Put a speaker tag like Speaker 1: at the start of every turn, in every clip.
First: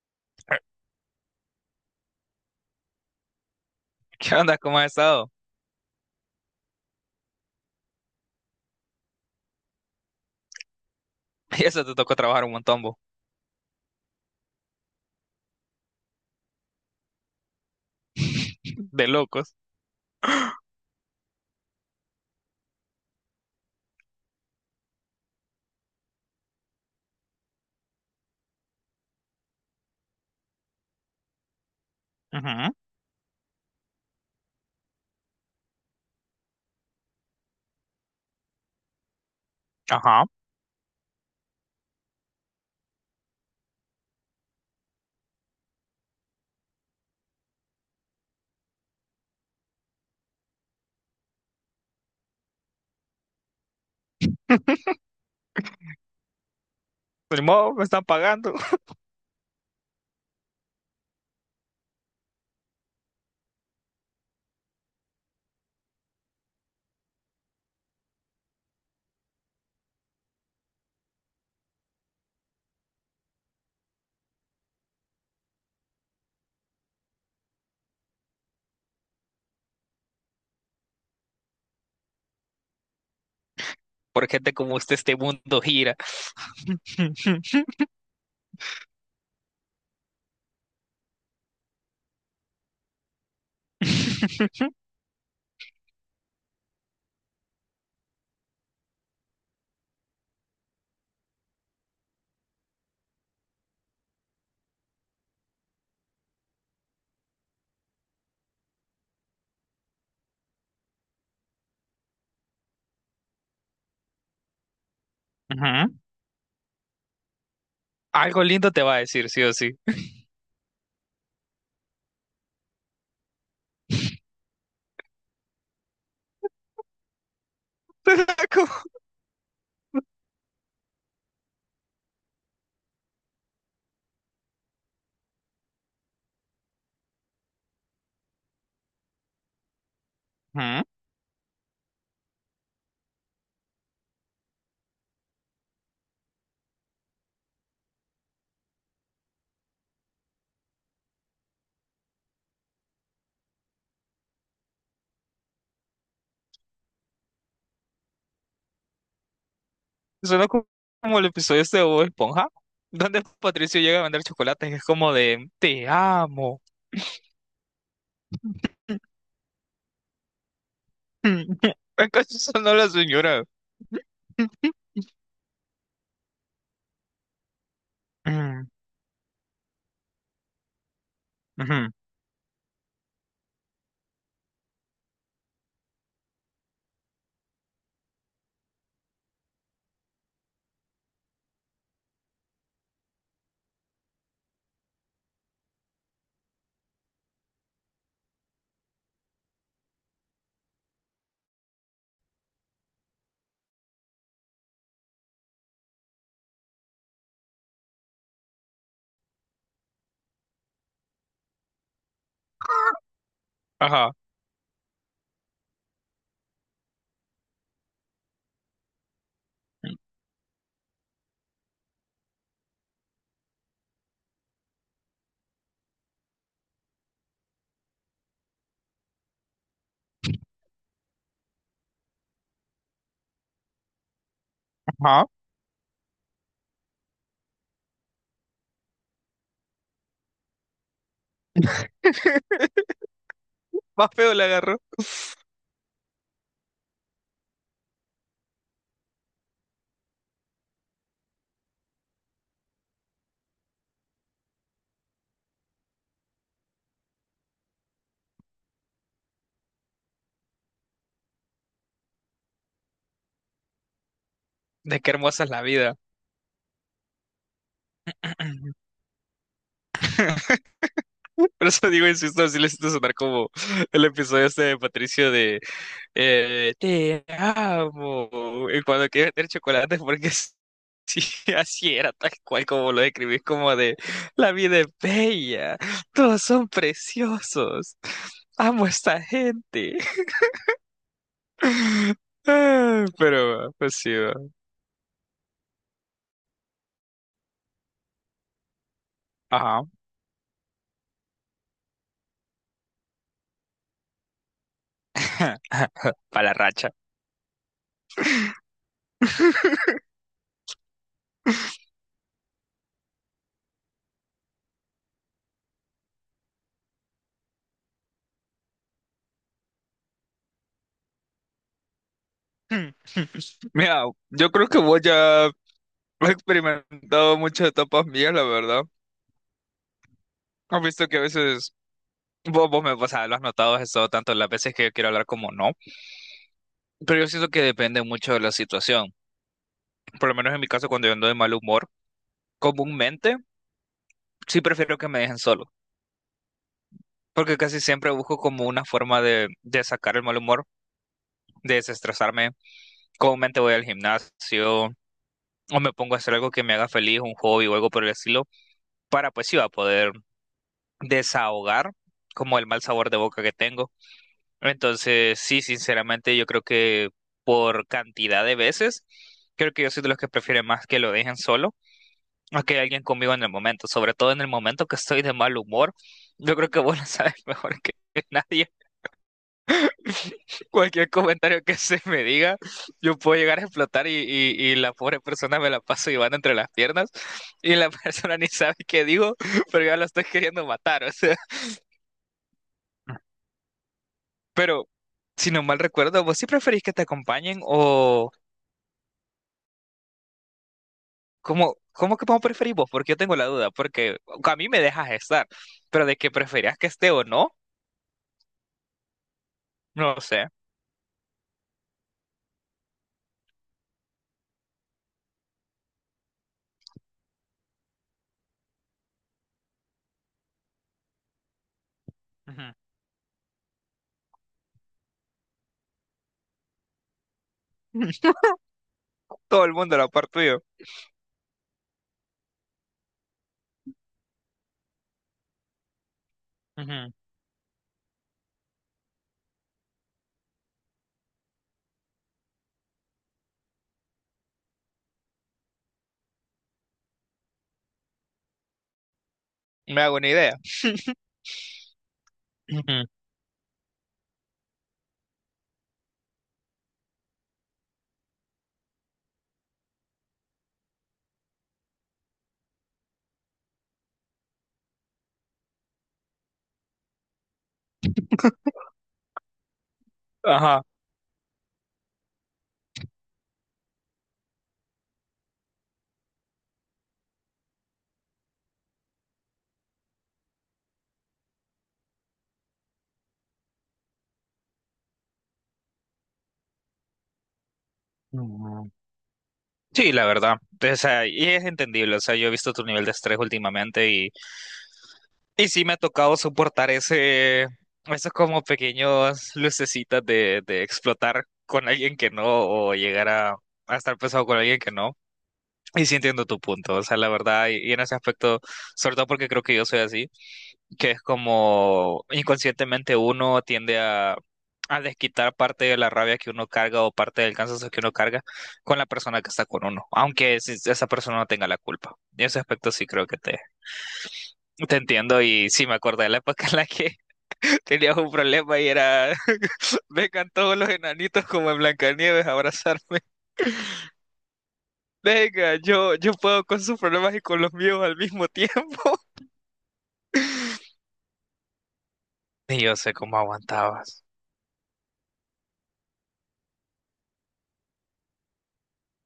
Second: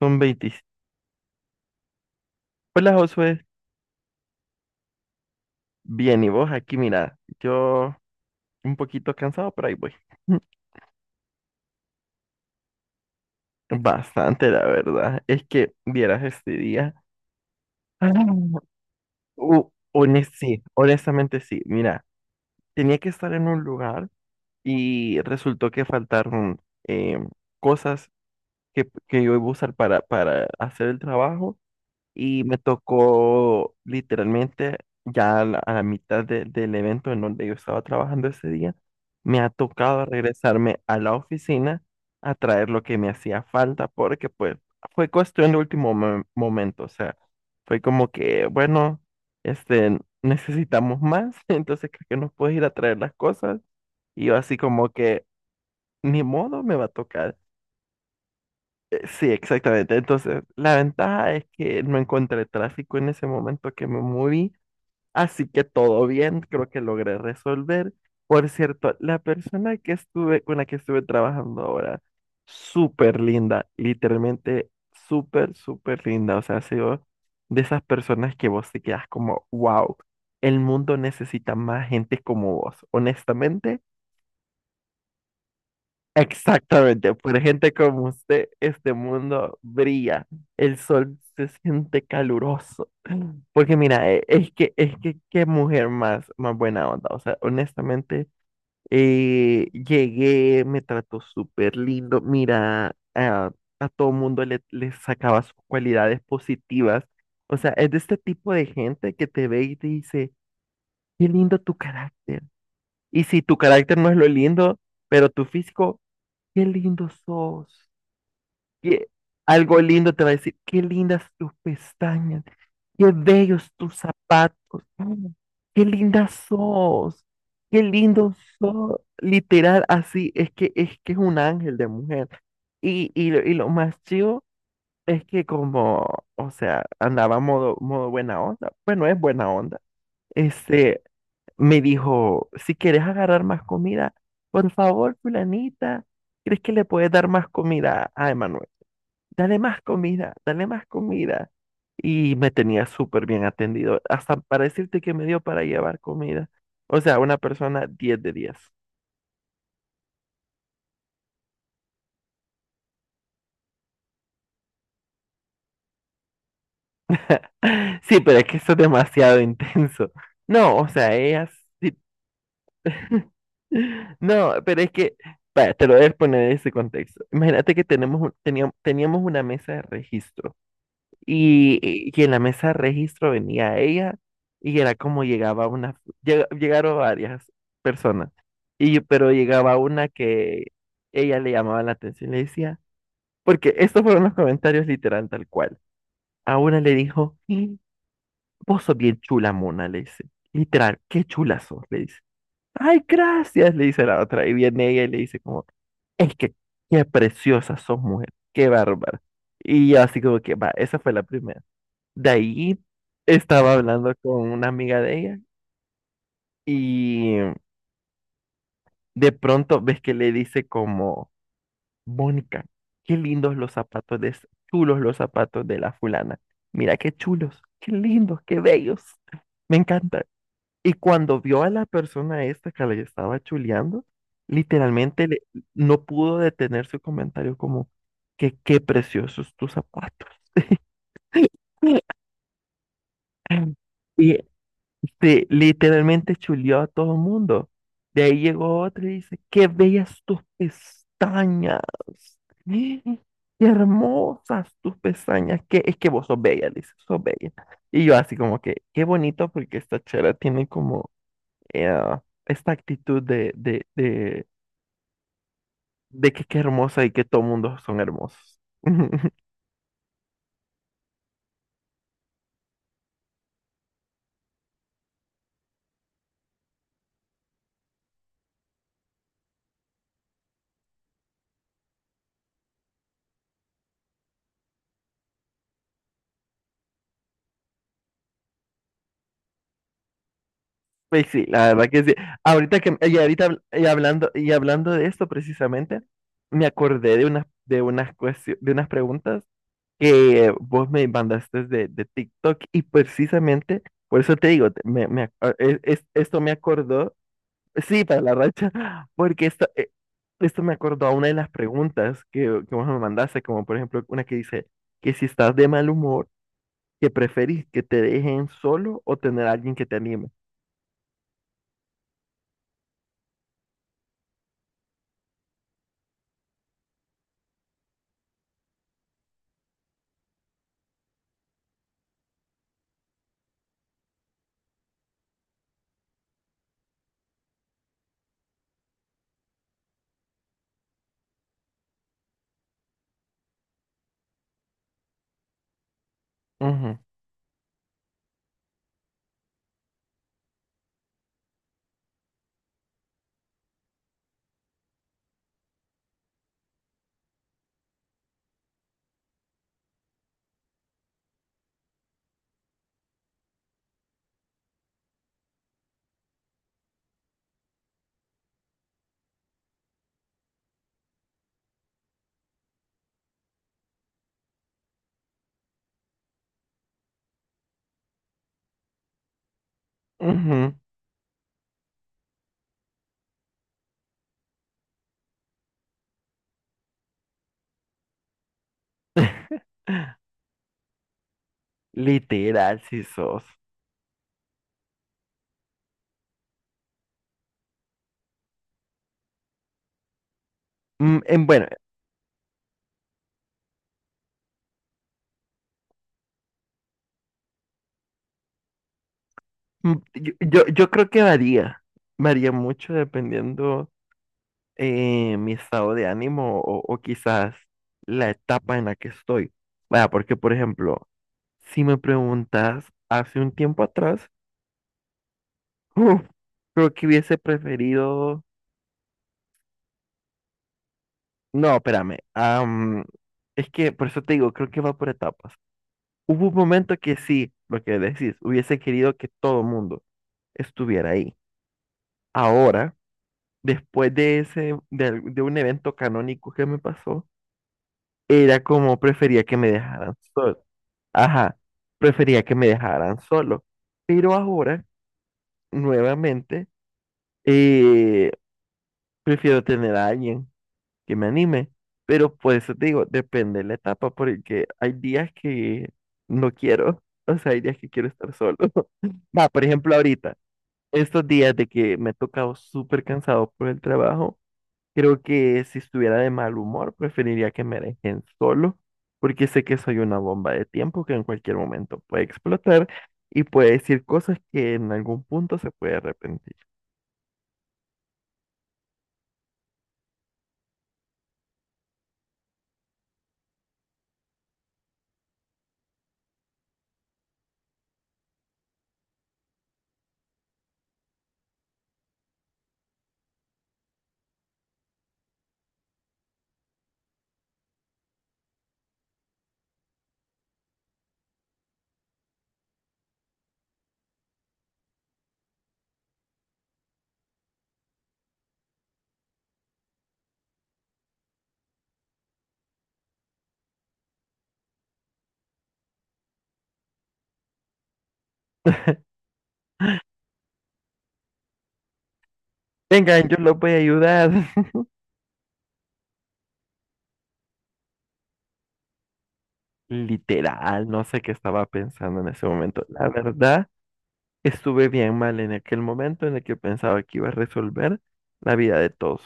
Speaker 1: Son 20. Hola, Josué,
Speaker 2: ¿Qué onda? ¿Cómo has estado?
Speaker 1: bien, ¿y vos aquí? Mira, yo un poquito cansado, pero ahí voy.
Speaker 2: Y eso te tocó trabajar un montón, vos.
Speaker 1: Bastante, la verdad. Es que vieras este día. Ah,
Speaker 2: De locos.
Speaker 1: sí, honestamente sí. Mira, tenía que estar en un lugar y resultó que faltaron eh, cosas que yo iba a usar para hacer el trabajo, y me
Speaker 2: Ujú,
Speaker 1: tocó literalmente ya a la mitad del evento en donde yo estaba trabajando ese día. Me ha tocado
Speaker 2: ajá.
Speaker 1: regresarme a la oficina a traer lo que me hacía falta porque pues fue cuestión de último momento. O sea, fue como que, bueno, necesitamos más, entonces creo que nos puedes ir a traer las cosas, y yo así como que, ni modo, me va a tocar.
Speaker 2: Pues ni modo, me están pagando.
Speaker 1: Sí, exactamente. Entonces, la ventaja es que no encontré tráfico en ese momento que me moví, así que todo bien, creo que logré resolver. Por cierto, la persona que estuve, con la que estuve trabajando ahora, súper linda, literalmente súper, súper linda. O sea, ha sido de esas personas que vos te quedas como, wow, el mundo necesita más gente como vos. Honestamente,
Speaker 2: Por gente como usted, este mundo gira.
Speaker 1: exactamente, por gente como usted, este mundo brilla, el sol se siente caluroso. Porque mira, es que qué mujer más, más buena onda. O sea, honestamente, llegué, me trató súper lindo. Mira, a todo mundo le sacaba sus cualidades positivas. O sea, es de este tipo de gente que te ve y te dice, qué lindo tu carácter. Y si tu carácter no es lo lindo, pero tu
Speaker 2: Ujú.
Speaker 1: físico, qué lindo sos.
Speaker 2: Algo lindo te va a
Speaker 1: Qué...
Speaker 2: decir, sí o sí.
Speaker 1: Algo lindo te va a decir, qué lindas tus pestañas, qué bellos tus zapatos, mm, qué linda sos, qué lindo sos. Literal, así es que es un ángel de mujer. Y lo más chido es que como, o sea, andaba modo buena onda. Bueno, es buena onda.
Speaker 2: Ujú.
Speaker 1: Este, me dijo, si quieres agarrar más comida, por favor, fulanita, ¿crees que le puedes dar más comida a Emanuel? Dale más comida, dale más comida. Y me tenía súper bien atendido, hasta para decirte que me dio para llevar comida. O sea, una persona 10 de 10.
Speaker 2: Suena como el episodio este de Bob Esponja, donde Patricio llega a vender chocolates y es como de, te amo.
Speaker 1: Sí, pero es que eso es demasiado intenso. No, o sea, ella... sí...
Speaker 2: ¿Acaso sonó la señora?
Speaker 1: No, pero es que, vaya, te lo voy a poner en ese contexto. Imagínate que tenemos,
Speaker 2: Ujú,
Speaker 1: teníamos, teníamos una mesa de registro. Y,
Speaker 2: ujú,
Speaker 1: y en la mesa de registro venía ella, y era como llegaba una, llegaron varias personas, pero llegaba una que ella le llamaba la atención, le decía, porque estos fueron los comentarios literal tal cual. A una le dijo, "Y vos sos bien chula, mona", le dice, literal, "qué chula sos", le dice. "Ay, gracias", le dice la otra, y viene ella y le dice como, es que qué preciosa sos, mujer, qué bárbara. Y yo así como que, va, esa fue la primera. De ahí estaba
Speaker 2: ajá,
Speaker 1: hablando con una amiga de ella, y de pronto ves que le dice como, "Mónica, qué lindos los zapatos de, chulos los zapatos de la fulana. Mira qué chulos, qué lindos, qué bellos. Me encanta". Y cuando vio a la persona esta que le estaba chuleando,
Speaker 2: ajá.
Speaker 1: literalmente no pudo detener su comentario como que qué preciosos tus zapatos.
Speaker 2: Más feo
Speaker 1: Y
Speaker 2: le agarró.
Speaker 1: sí, literalmente chuleó a todo el mundo. De ahí llegó otro y dice, qué bellas tus pestañas. ¡Eh! Qué hermosas tus pestañas. Que es que vos sos bella, le dice, sos bella. Y yo así como que, qué bonito porque esta chera tiene como eh, esta actitud
Speaker 2: De qué hermosa es la vida.
Speaker 1: de que qué hermosa y que todo mundo son hermosos.
Speaker 2: Por eso digo, insisto, así le siento sonar como el episodio este de Patricio de te amo. Y cuando quiere meter chocolate, porque sí, así era, tal cual como lo describís, como de la vida es bella, todos son preciosos, amo a esta gente.
Speaker 1: Pues sí, la verdad que sí.
Speaker 2: Ah,
Speaker 1: Ahorita
Speaker 2: pero, va,
Speaker 1: y
Speaker 2: pues sí,
Speaker 1: hablando
Speaker 2: va.
Speaker 1: y hablando de esto precisamente, me acordé de unas de unas preguntas
Speaker 2: Ajá.
Speaker 1: que vos me mandaste de TikTok, y precisamente por eso te digo, te- me ac- a- e- es- esto
Speaker 2: Para
Speaker 1: me
Speaker 2: la racha.
Speaker 1: acordó, sí, para la racha, porque esto, esto me acordó a una de las preguntas que vos me mandaste, como por ejemplo una que dice que si estás de mal humor, que preferís que te dejen solo o tener a alguien que te anime.
Speaker 2: Mira, yo creo que vos ya has experimentado muchas etapas mías, la verdad. Has visto que a veces vos me, o sea, lo has notado eso tanto las veces que yo quiero hablar como no. Pero yo siento que depende mucho de la situación. Por lo menos en mi caso, cuando yo ando de mal humor, comúnmente sí prefiero que me dejen solo.
Speaker 1: Ujú,
Speaker 2: Porque casi siempre busco como una forma de, sacar el mal humor, de desestresarme. Comúnmente voy al gimnasio o me pongo a hacer algo que me haga feliz, un hobby o algo por el estilo, para pues sí va a poder desahogar como el mal sabor de boca que tengo. Entonces, sí, sinceramente, yo creo que por cantidad de veces, creo que yo soy de los que prefieren más que lo dejen solo a que alguien conmigo en el momento, sobre todo en el momento que estoy de mal humor. Yo creo que vos lo sabes mejor que nadie.
Speaker 1: ujú.
Speaker 2: Cualquier comentario que se me diga, yo puedo llegar a explotar y la pobre persona me la paso llevando entre las piernas y la persona ni sabe qué digo, pero ya la estoy queriendo matar. O sea,
Speaker 1: Literal, si sos.
Speaker 2: pero, si no mal recuerdo, ¿vos sí preferís que te acompañen o
Speaker 1: Bueno,
Speaker 2: cómo que cómo preferís vos? Porque yo tengo la duda, porque a mí me dejas estar, pero de que preferías que esté o no, no sé.
Speaker 1: yo creo que varía. Varía mucho dependiendo mi estado de ánimo, o quizás la etapa en la que estoy. Vaya, porque, por ejemplo, si me
Speaker 2: Ujú.
Speaker 1: preguntas hace un tiempo atrás, uf, creo que hubiese preferido.
Speaker 2: Todo el mundo, la parte tuyo.
Speaker 1: No, espérame. Es que por eso te digo, creo que va por etapas. Hubo un momento
Speaker 2: Ujú.
Speaker 1: que sí, lo que decís, hubiese querido que todo el mundo estuviera ahí. Ahora, después de ese, de, al- de un evento canónico que me pasó, era como prefería que me
Speaker 2: Me
Speaker 1: dejaran
Speaker 2: hago una idea.
Speaker 1: solo. Ajá, prefería que me
Speaker 2: Ujú.
Speaker 1: dejaran solo. Pero ahora, nuevamente, eh, prefiero tener a alguien que me anime. Pero por eso te digo, depende de la etapa, porque hay días que no quiero, o sea, hay días que quiero estar solo. Va, por ejemplo, ahorita,
Speaker 2: Ajá.
Speaker 1: estos días de que me he tocado súper cansado por el trabajo. Creo que si estuviera de mal humor, preferiría que me dejen solo, porque sé que soy una bomba de tiempo que en cualquier momento puede explotar y puede decir cosas que en algún punto se puede arrepentir.
Speaker 2: Mm. Sí, la verdad. O sea, y es entendible. O sea, yo he visto tu nivel de estrés últimamente. Y sí me ha tocado soportar ese, esos como pequeños lucecitas de, explotar con alguien que no, o llegar a estar pesado con alguien que no. Y sí entiendo tu punto, o sea, la verdad, y en ese aspecto, sobre todo porque creo que yo soy así, que es como inconscientemente uno tiende a desquitar parte de la rabia que uno carga o parte del cansancio que uno carga con la persona que está con uno, aunque esa persona no tenga la culpa. En ese aspecto sí creo que te, entiendo y sí me acordé de la época en la que tenías un problema y era, vengan todos los enanitos como en Blancanieves a abrazarme.
Speaker 1: Vengan, yo los voy a ayudar.
Speaker 2: Venga, yo puedo con sus problemas y con los míos al mismo tiempo.
Speaker 1: Literal, no sé qué estaba pensando en ese
Speaker 2: Y
Speaker 1: momento.
Speaker 2: yo
Speaker 1: La
Speaker 2: sé cómo
Speaker 1: verdad,
Speaker 2: aguantabas.
Speaker 1: estuve bien mal en aquel momento en el que pensaba que iba a resolver la vida de todos.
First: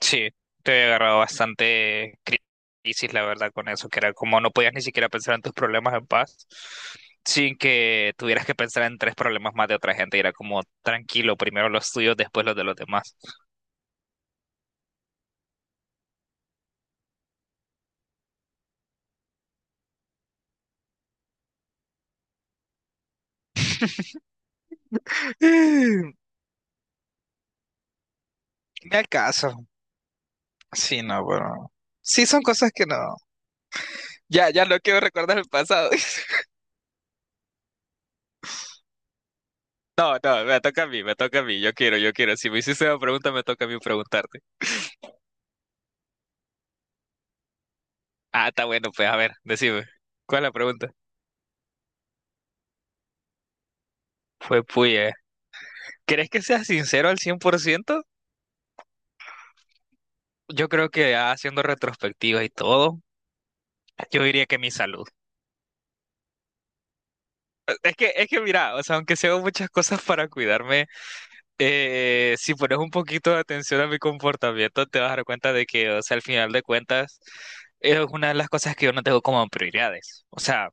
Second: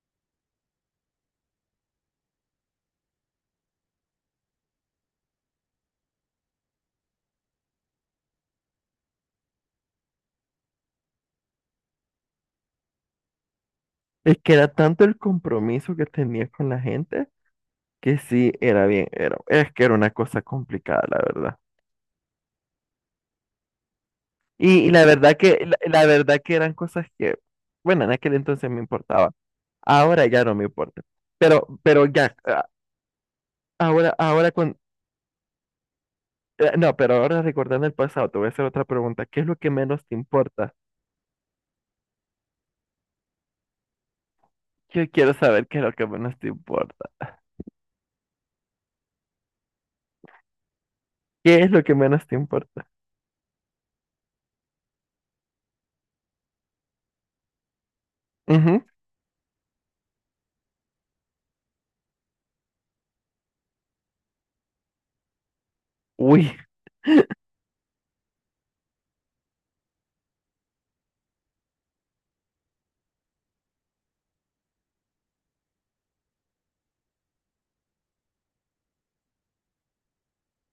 Speaker 2: Sí, te había agarrado bastante crisis, la verdad, con eso, que era como no podías ni siquiera pensar en tus problemas en paz, sin que tuvieras que pensar en tres problemas más de otra gente. Y era como tranquilo, primero los tuyos, después los de los demás.
Speaker 1: Es que era tanto el compromiso que tenía con la gente que sí era bien, era, es que era una cosa complicada, la verdad. Y la verdad que, la
Speaker 2: Me
Speaker 1: verdad que eran cosas que, bueno, en aquel entonces me importaba.
Speaker 2: acaso.
Speaker 1: Ahora ya no me importa.
Speaker 2: Sí, no, bueno.
Speaker 1: Pero
Speaker 2: Sí,
Speaker 1: ya,
Speaker 2: son cosas que no.
Speaker 1: ahora, ahora
Speaker 2: Ya, ya
Speaker 1: con,
Speaker 2: no quiero recordar el pasado.
Speaker 1: no, pero ahora recordando el pasado, te voy a hacer otra pregunta. ¿Qué es lo que menos te
Speaker 2: No, no, me
Speaker 1: importa?
Speaker 2: toca a mí, me toca a mí. Yo quiero, yo quiero. Si me hiciste una pregunta, me toca a mí preguntarte.
Speaker 1: Yo quiero saber qué es lo que menos te importa.
Speaker 2: Ah, está bueno, pues a ver, decime. ¿Cuál es la pregunta?
Speaker 1: ¿Qué es lo que menos te importa?
Speaker 2: Fue puya, ¿eh? ¿Crees que seas sincero al 100%?
Speaker 1: Ujú.
Speaker 2: Yo creo que ya haciendo retrospectiva y todo, yo diría que mi salud.
Speaker 1: Uy.
Speaker 2: Es que mira, o sea, aunque sea muchas cosas para cuidarme, si pones un poquito de atención a mi comportamiento, te vas a dar cuenta de que, o sea, al final de cuentas, es una de las cosas que yo no tengo como prioridades. O sea,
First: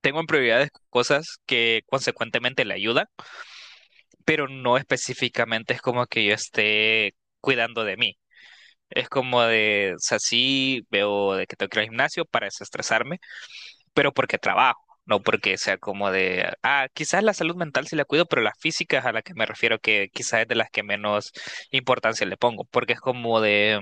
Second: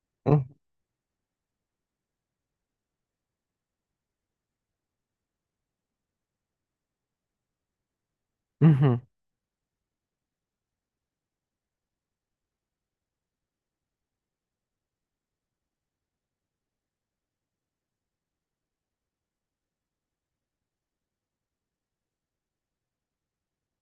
Speaker 2: tengo en
Speaker 1: Ujú,
Speaker 2: prioridades cosas que consecuentemente le ayudan, pero no específicamente es como que yo esté cuidando de mí.
Speaker 1: ujú,
Speaker 2: Es como de, o sea, sí veo de que tengo que ir al gimnasio para desestresarme, pero porque trabajo, no porque sea como de, ah, quizás la salud mental sí la cuido, pero las físicas a las que me refiero que quizás es de las que menos importancia le pongo, porque es como de,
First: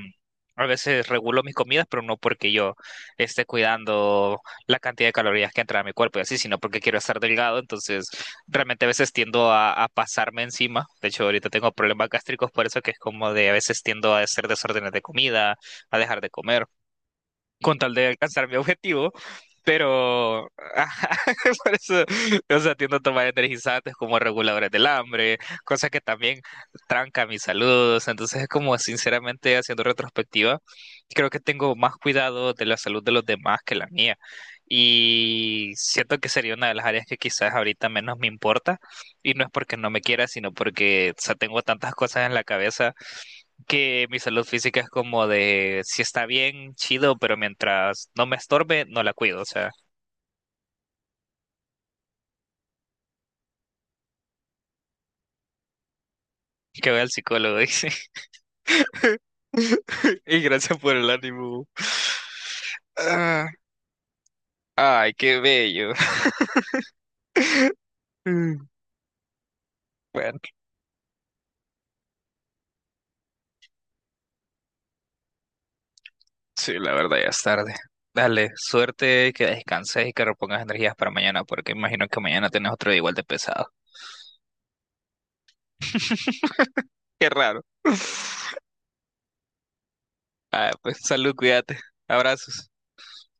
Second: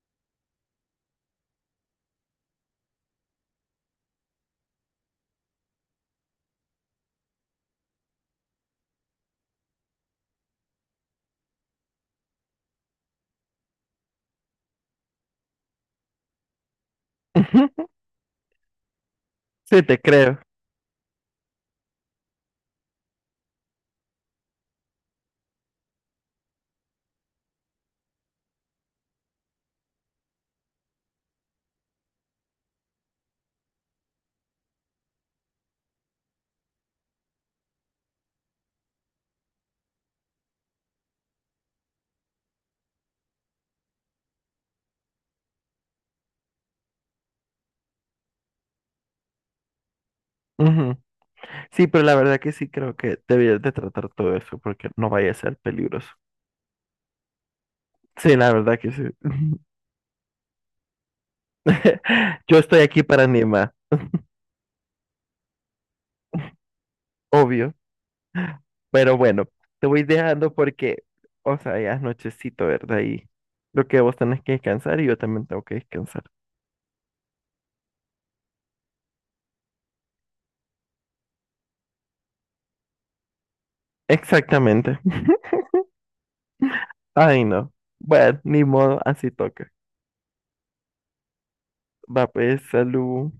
Speaker 2: a veces regulo mis comidas, pero no porque yo esté cuidando la cantidad de calorías que entra a mi cuerpo y así, sino porque quiero estar delgado, entonces realmente a veces tiendo a, pasarme encima, de hecho ahorita tengo problemas gástricos por eso que es como de a veces tiendo a hacer desórdenes de comida, a dejar de comer con
Speaker 1: ujú.
Speaker 2: tal de alcanzar mi objetivo,
Speaker 1: Sí, te creo.
Speaker 2: pero por eso, o sea, tiendo a tomar energizantes como reguladores del hambre, cosa que también tranca mis saludos, entonces es como sinceramente haciendo retrospectiva, creo que tengo más cuidado de la salud de los demás que la mía. Y siento que sería una de las áreas que quizás ahorita menos me importa. Y no es porque no me quiera, sino porque, o sea, tengo tantas cosas en la cabeza que mi salud física es como de si está bien, chido, pero mientras no me estorbe, no la cuido. O sea,
Speaker 1: Ujú. Sí, pero la verdad que sí creo que debías de tratar todo eso porque no vaya a ser peligroso.
Speaker 2: que vaya al psicólogo, dice.
Speaker 1: Sí, la verdad que sí.
Speaker 2: Y gracias por el ánimo.
Speaker 1: Yo estoy aquí para
Speaker 2: Ah,
Speaker 1: Nima,
Speaker 2: ay, qué bello.
Speaker 1: obvio,
Speaker 2: Mm,
Speaker 1: pero bueno, te voy
Speaker 2: bueno,
Speaker 1: dejando porque, o sea, ya es nochecito, ¿verdad? Y lo que vos tenés que descansar y yo también tengo que descansar.
Speaker 2: sí, la verdad ya es tarde. Dale, suerte, que descanses y que repongas energías para mañana, porque imagino que mañana tenés otro día igual de pesado.
Speaker 1: Exactamente.
Speaker 2: Qué
Speaker 1: Ay,
Speaker 2: raro.
Speaker 1: no. Bueno, ni modo, así toca.
Speaker 2: Ah, pues salud, cuídate.
Speaker 1: Va pues,
Speaker 2: Abrazos.
Speaker 1: salud.